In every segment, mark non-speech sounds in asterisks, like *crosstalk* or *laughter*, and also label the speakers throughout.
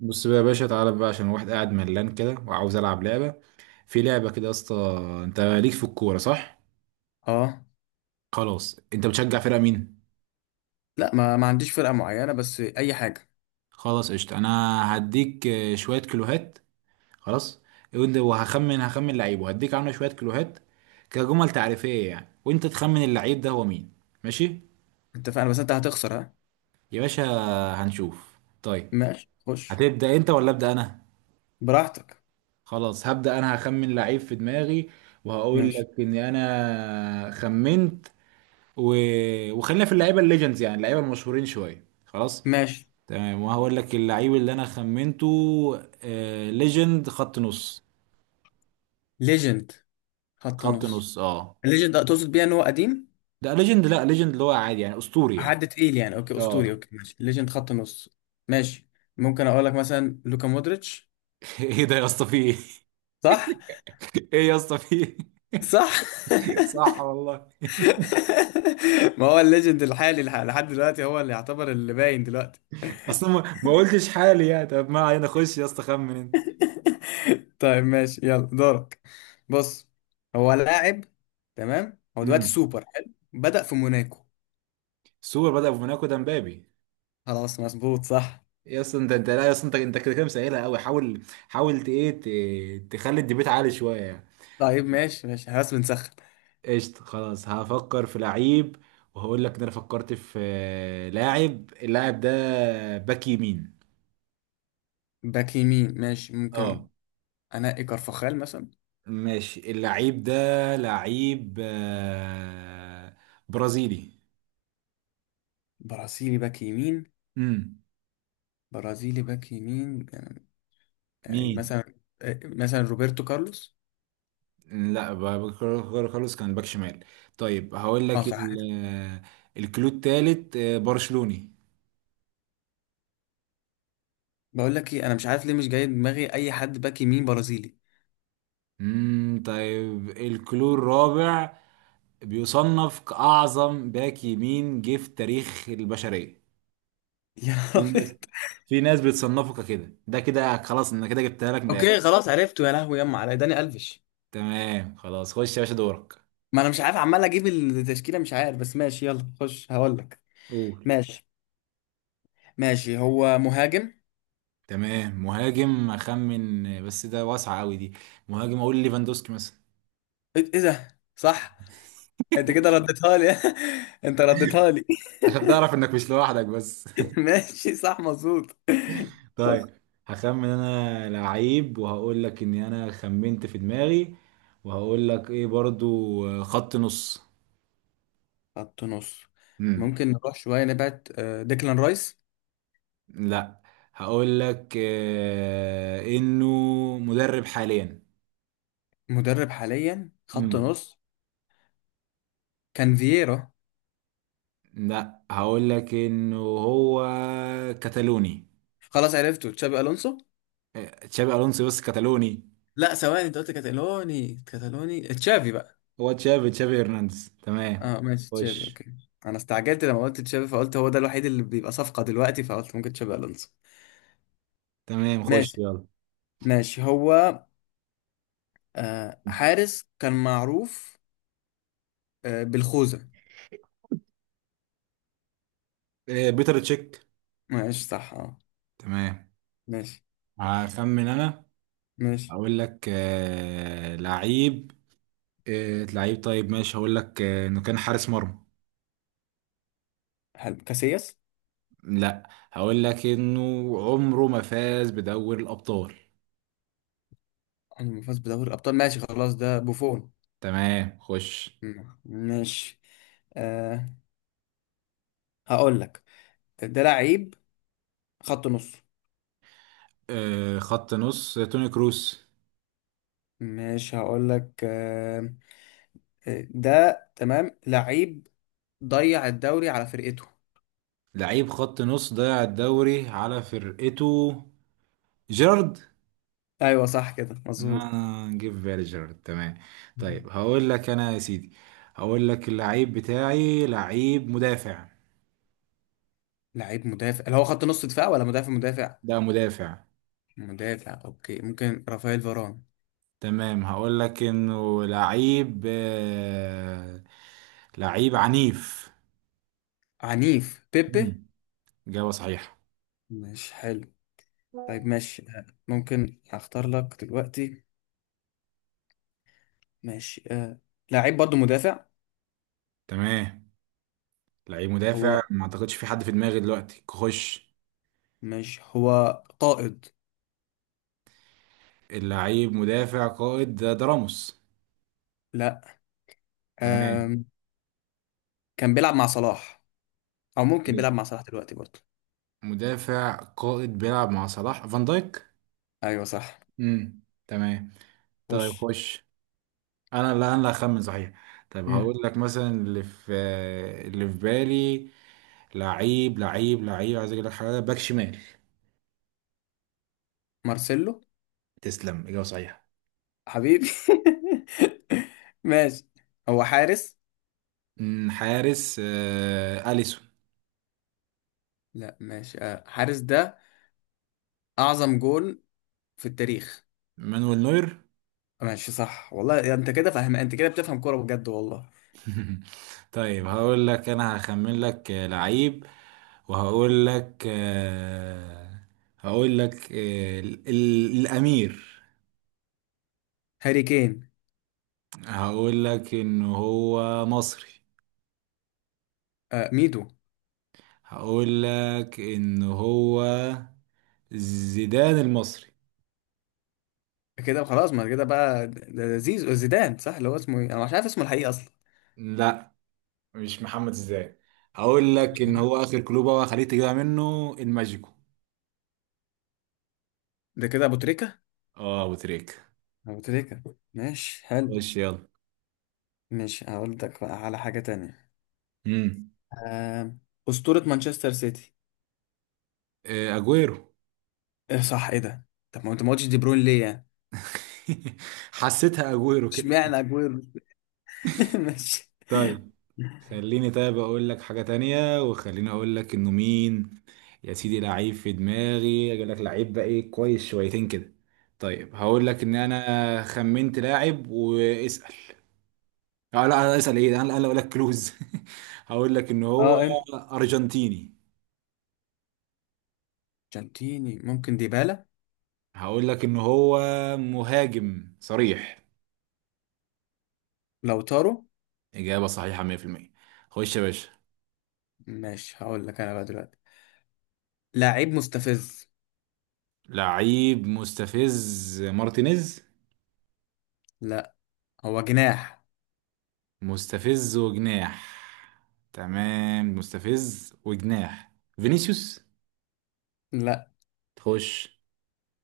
Speaker 1: بص بقى يا باشا، تعالى بقى عشان واحد قاعد ملان كده وعاوز العب لعبه. في لعبه كده يا اسطى. انت ليك في الكوره، صح؟
Speaker 2: اه،
Speaker 1: خلاص، انت بتشجع فرقه مين؟
Speaker 2: لا، ما عنديش فرقة معينة بس أي حاجة.
Speaker 1: خلاص قشطه. انا هديك شويه كيلوهات. خلاص. وهخمن لعيب وهديك عنه شويه كيلوهات، كجمل تعريفيه يعني، وانت تخمن اللعيب ده هو مين. ماشي
Speaker 2: اتفقنا بس أنت هتخسر، ها.
Speaker 1: يا باشا. هنشوف طيب.
Speaker 2: ماشي خش.
Speaker 1: هتبدا انت ولا ابدا انا؟
Speaker 2: براحتك.
Speaker 1: خلاص، هبدا انا، هخمن لعيب في دماغي وهقول
Speaker 2: ماشي
Speaker 1: لك اني انا خمنت. و... وخلينا في اللعيبه الليجندز، يعني اللعيبه المشهورين شويه خلاص.
Speaker 2: ماشي
Speaker 1: تمام، وهقول لك اللعيب اللي انا خمنته. ليجند خط نص.
Speaker 2: ليجند خط
Speaker 1: خط نص،
Speaker 2: نص.
Speaker 1: اه.
Speaker 2: الليجند ده تقصد بيها إن هو قديم؟
Speaker 1: ده ليجند، لا ليجند اللي هو عادي يعني، اسطوري يعني.
Speaker 2: حد تقيل يعني، أوكي أسطوري،
Speaker 1: اه.
Speaker 2: أوكي ماشي ليجند خط نص. ماشي، ممكن أقول لك مثلا لوكا مودريتش.
Speaker 1: *laughs* ايه ده يا اسطى، في ايه؟
Speaker 2: صح.
Speaker 1: *laughs* ايه يا اسطى، في ايه؟
Speaker 2: صح.
Speaker 1: *laughs* صح والله.
Speaker 2: *laughs* ما هو الليجند الحالي لحد دلوقتي هو اللي يعتبر اللي باين دلوقتي.
Speaker 1: اصلا ما قلتش حالي يعني، طب ما علينا، خش يا اسطى، خمن انت.
Speaker 2: *laughs* طيب ماشي يلا دورك. بص، هو لاعب. تمام، هو دلوقتي
Speaker 1: امم.
Speaker 2: سوبر حلو. بدأ في موناكو.
Speaker 1: سوبر بدأ بموناكو، ده مبابي.
Speaker 2: خلاص مظبوط صح.
Speaker 1: يا اسطى، انت لا يا اسطى، انت كده كده مسهلها قوي، حاول. حاول تخلي الديبيت عالي شويه يعني.
Speaker 2: طيب ماشي ماشي خلاص بنسخن.
Speaker 1: قشطة، خلاص، هفكر في لعيب وهقول لك ان انا فكرت في لاعب. اللاعب ده باك يمين.
Speaker 2: باك يمين ماشي ممكن.
Speaker 1: اه.
Speaker 2: أنقي كارفاخال مثلا.
Speaker 1: ماشي، اللعيب ده لعيب برازيلي.
Speaker 2: برازيلي باك يمين.
Speaker 1: امم،
Speaker 2: برازيلي باك يمين. يعني
Speaker 1: مين؟
Speaker 2: مثلا، مثلا روبرتو كارلوس.
Speaker 1: لا، خلاص، كان باك شمال. طيب هقول
Speaker 2: اه
Speaker 1: لك
Speaker 2: صح كده.
Speaker 1: الكلو التالت برشلوني.
Speaker 2: بقول لك ايه، انا مش عارف ليه مش جاي دماغي اي حد باك يمين برازيلي.
Speaker 1: امم. طيب الكلو الرابع، بيصنف كأعظم باك يمين جه في تاريخ البشرية.
Speaker 2: *laughs* يا
Speaker 1: في
Speaker 2: رب.
Speaker 1: ناس، في ناس بتصنفك كده، ده كده خلاص، انا كده جبتها لك من الاخر.
Speaker 2: اوكي خلاص عرفته، يا لهوي يما، على داني الفيش.
Speaker 1: تمام خلاص، خش يا باشا، دورك.
Speaker 2: ما انا مش عارف، عمال اجيب التشكيله مش عارف، بس ماشي يلا خش هقول لك.
Speaker 1: قول.
Speaker 2: ماشي. ماشي هو مهاجم.
Speaker 1: تمام، مهاجم اخمن، بس ده واسعه قوي دي. مهاجم، اقول ليفاندوسكي مثلا.
Speaker 2: ايه، إيه ده صح. انت كده رديتها لي. *laughs* انت رديتها لي.
Speaker 1: عشان تعرف انك مش لوحدك بس.
Speaker 2: *laughs* ماشي صح مظبوط.
Speaker 1: *laughs* طيب.
Speaker 2: بس.
Speaker 1: هخمن انا لعيب وهقول لك اني انا خمنت في دماغي، وهقول لك ايه برضو؟ خط نص.
Speaker 2: خط نص.
Speaker 1: امم.
Speaker 2: ممكن نروح شويه نبعد، ديكلان رايس.
Speaker 1: لا، هقول لك انه مدرب حاليا.
Speaker 2: مدرب حاليا خط
Speaker 1: امم.
Speaker 2: نص. كان فييرا.
Speaker 1: لا، هقول لك انه هو كتالوني.
Speaker 2: خلاص عرفته تشابي الونسو.
Speaker 1: تشابي الونسو، بس كتالوني.
Speaker 2: لا ثواني، انت قلت كاتالوني، كاتالوني تشافي بقى.
Speaker 1: هو تشابي، تشابي هرنانديز، تمام.
Speaker 2: اه ماشي تشافي
Speaker 1: خش.
Speaker 2: اوكي. انا استعجلت لما قلت تشافي، فقلت هو ده الوحيد اللي بيبقى صفقة دلوقتي، فقلت ممكن تشافي الونسو.
Speaker 1: تمام، خش
Speaker 2: ماشي.
Speaker 1: يلا.
Speaker 2: ماشي هو، آه حارس كان معروف، آه بالخوذة.
Speaker 1: بيتر تشيك.
Speaker 2: ماشي صح اه.
Speaker 1: تمام.
Speaker 2: ماشي.
Speaker 1: هخمن انا.
Speaker 2: ماشي
Speaker 1: هقول لك لعيب، لعيب، طيب ماشي، هقول لك انه كان حارس مرمى.
Speaker 2: حلو كاسياس.
Speaker 1: لا، هقول لك انه عمره ما فاز بدوري الابطال.
Speaker 2: عمره ما فاز بدوري الابطال ماشي خلاص ده بوفون.
Speaker 1: تمام، خش.
Speaker 2: مم، ماشي. آه، هقول لك، ده لعيب خط نص.
Speaker 1: خط نص، توني كروس.
Speaker 2: ماشي هقول لك آه. ده تمام لعيب، ضيع الدوري على فرقته.
Speaker 1: لعيب خط نص ضيع الدوري على فرقته، جيرارد.
Speaker 2: ايوه صح كده مظبوط.
Speaker 1: انا جه في بالي جيرارد، تمام. طيب هقول لك انا يا سيدي، هقول لك اللعيب بتاعي لعيب مدافع.
Speaker 2: لعيب مدافع، اللي هو خط نص دفاع ولا مدافع مدافع؟
Speaker 1: ده مدافع.
Speaker 2: مدافع اوكي، ممكن رافائيل فاران.
Speaker 1: تمام، هقول لك انه لعيب لعيب عنيف.
Speaker 2: عنيف بيبي.
Speaker 1: مم. إجابة صحيحة.
Speaker 2: مش حلو. طيب ماشي، ممكن اختار لك دلوقتي. ماشي آه. لعيب برضو مدافع.
Speaker 1: تمام. لعيب
Speaker 2: هو،
Speaker 1: مدافع، ما اعتقدش في حد في دماغي دلوقتي، خش.
Speaker 2: مش هو قائد؟
Speaker 1: اللعيب مدافع قائد، ده راموس.
Speaker 2: لا.
Speaker 1: تمام.
Speaker 2: آم. كان بيلعب مع صلاح، او ممكن بيلعب مع صلاح دلوقتي برضو.
Speaker 1: مدافع قائد بيلعب مع صلاح، فان دايك.
Speaker 2: ايوه صح.
Speaker 1: امم، تمام.
Speaker 2: خش.
Speaker 1: طيب خش. انا لا، انا اللي هخمن صحيح. طيب
Speaker 2: مم.
Speaker 1: هقول لك مثلا اللي في، اللي في بالي، لعيب عايز اجيب لك حاجه، باك شمال.
Speaker 2: مارسيلو.
Speaker 1: تسلم، اجابه صحيحه.
Speaker 2: حبيبي. *laughs* ماشي. هو حارس.
Speaker 1: حارس اليسون.
Speaker 2: لا ماشي، حارس ده اعظم جول في التاريخ.
Speaker 1: مانويل نوير.
Speaker 2: ماشي صح والله، يا انت كده فاهم، انت كده بتفهم كوره بجد والله.
Speaker 1: *laughs* طيب. هقول لك انا، هخمن لك لعيب، وهقول لك الامير.
Speaker 2: هاري كين.
Speaker 1: هقول لك ان هو مصري.
Speaker 2: آه ميدو.
Speaker 1: هقول لك ان هو زيدان المصري.
Speaker 2: كده خلاص، ما كده بقى ده، ده زيزو زيدان صح، اللي هو اسمه ايه، انا مش عارف اسمه الحقيقي اصلا.
Speaker 1: لا، مش محمد زيدان. هقول لك ان هو اخر كلوبة، وخليك تجيبها منه، الماجيكو.
Speaker 2: ده كده ابو تريكه.
Speaker 1: اه، ابو تريك.
Speaker 2: ابو تريكه. ماشي حلو.
Speaker 1: خش يلا.
Speaker 2: ماشي هقول لك بقى على حاجه تانية.
Speaker 1: امم.
Speaker 2: آه، اسطوره مانشستر سيتي.
Speaker 1: اجويرو.
Speaker 2: ايه صح، ايه ده؟ طب ما انت ما قلتش دي بروين ليه يعني؟
Speaker 1: *laughs* حسيتها اجويرو كده.
Speaker 2: اشمعنى اجويرو؟ *laughs* ماشي.
Speaker 1: طيب. خليني طيب اقول لك حاجة تانية، وخليني اقول لك انه مين. يا سيدي لعيب في دماغي، اقول لك لعيب بقى ايه كويس شويتين كده. طيب هقول لك ان انا خمنت لاعب واسأل. اه لا، انا اسأل ايه؟ انا اقول لك كلوز. *laughs* هقول لك ان هو
Speaker 2: اه انت،
Speaker 1: ارجنتيني.
Speaker 2: جانتيني ممكن ديبالا.
Speaker 1: هقول لك ان هو مهاجم صريح.
Speaker 2: لو طاروا.
Speaker 1: اجابة صحيحة 100%. خش يا باشا.
Speaker 2: ماشي هقول لك انا بقى دلوقتي. لعيب مستفز.
Speaker 1: لعيب مستفز، مارتينيز.
Speaker 2: لا. هو جناح.
Speaker 1: مستفز وجناح. تمام، مستفز وجناح، فينيسيوس.
Speaker 2: لا.
Speaker 1: خش.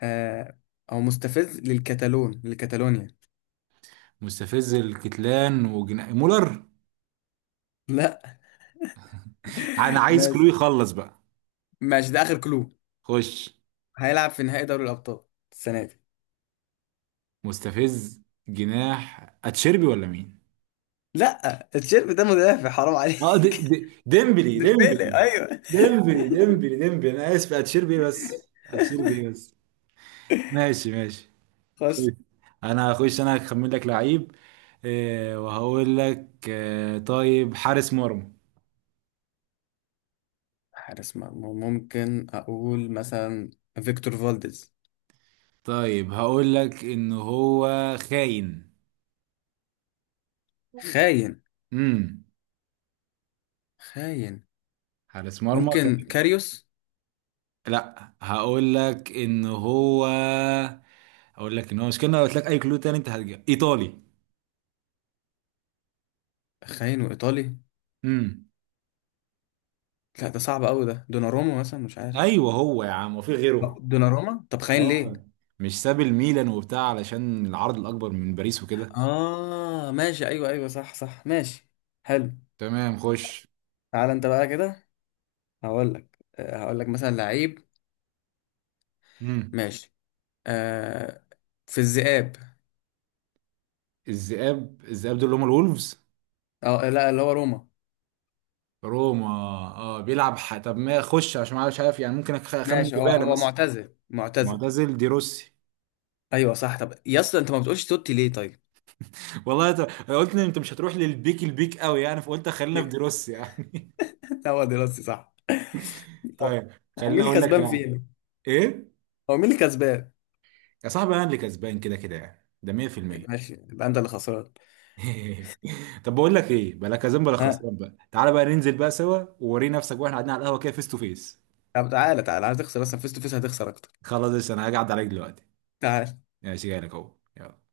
Speaker 2: آه، هو مستفز للكتالون، لكتالونيا.
Speaker 1: مستفز الكتلان وجناح، مولر.
Speaker 2: لا.
Speaker 1: انا
Speaker 2: *laughs*
Speaker 1: عايز
Speaker 2: ماشي.
Speaker 1: كلو يخلص بقى.
Speaker 2: ماشي ده اخر كلو.
Speaker 1: خش.
Speaker 2: هيلعب في نهائي دوري الابطال السنه دي.
Speaker 1: مستفز جناح، اتشيربي ولا مين؟
Speaker 2: لا الشيرب ده مدافع، حرام
Speaker 1: اه، دي
Speaker 2: عليك. *laughs*
Speaker 1: دي
Speaker 2: ديمبلي ايوه.
Speaker 1: ديمبلي، انا اسف، اتشيربي إيه بس، اتشيربي إيه بس. ماشي، ماشي.
Speaker 2: خش.
Speaker 1: خش. انا هخش، انا هخمن لك لعيب وهقول لك طيب، حارس مرمى.
Speaker 2: حارس مرمى، ممكن اقول مثلا فيكتور فالديز.
Speaker 1: طيب هقول لك ان هو خاين.
Speaker 2: خاين.
Speaker 1: امم.
Speaker 2: خاين.
Speaker 1: حارس مرمى
Speaker 2: ممكن
Speaker 1: خاين.
Speaker 2: كاريوس.
Speaker 1: لا، هقول لك ان هو، هقول لك ان هو مش كده، لو قلت لك اي كلو تاني انت هتجيب ايطالي.
Speaker 2: خاين وايطالي؟
Speaker 1: امم.
Speaker 2: لا ده صعب قوي، ده دوناروما مثلا مش عارف.
Speaker 1: ايوه، هو يا عم، وفي غيره.
Speaker 2: دوناروما، طب خاين ليه؟
Speaker 1: اه، مش ساب الميلان وبتاع علشان العرض الاكبر من باريس وكده.
Speaker 2: اه ماشي، ايوه ايوه صح صح ماشي. حلو.
Speaker 1: تمام، خش.
Speaker 2: تعالى انت بقى كده. هقول لك هقول لك مثلا لعيب.
Speaker 1: امم.
Speaker 2: ماشي. آه، في الذئاب.
Speaker 1: الذئاب، الذئاب دول اللي هم الولفز.
Speaker 2: اه لا اللي هو روما.
Speaker 1: روما. اه، بيلعب طب ما خش عشان ما مش عارف يعني، ممكن اخمن
Speaker 2: ماشي هو،
Speaker 1: ديبالا
Speaker 2: هو
Speaker 1: مثلا.
Speaker 2: معتزل معتزل.
Speaker 1: معتزل، دي روسي.
Speaker 2: ايوه صح. طب يا اسطى انت ما بتقولش توتي ليه طيب؟
Speaker 1: والله، قلت ان انت مش هتروح للبيك، البيك قوي يعني، فقلت خلينا في دروس يعني.
Speaker 2: *laughs* هو دراستي صح.
Speaker 1: *laughs*
Speaker 2: هو،
Speaker 1: طيب.
Speaker 2: هو مين
Speaker 1: خليني
Speaker 2: اللي
Speaker 1: اقول لك
Speaker 2: كسبان
Speaker 1: لا.
Speaker 2: فينا؟
Speaker 1: ايه؟
Speaker 2: هو مين اللي كسبان؟
Speaker 1: يا صاحبي، انا اللي كسبان كده كده يعني، ده 100%.
Speaker 2: ماشي، يبقى انت اللي خسران.
Speaker 1: *laughs* طب بقول لك ايه، بلا كسبان بلا
Speaker 2: ها
Speaker 1: خسران بقى، تعالى بقى ننزل بقى سوا، ووري نفسك واحنا قاعدين على القهوه كده، فيس تو فيس.
Speaker 2: طب تعالى، تعالى هتخسر اصلا، فيس تو فيس هتخسر اكتر.
Speaker 1: خلاص يا أسطى، انا هقعد عليك دلوقتي.
Speaker 2: تعال
Speaker 1: ماشي، جاي لك اهو. يلا.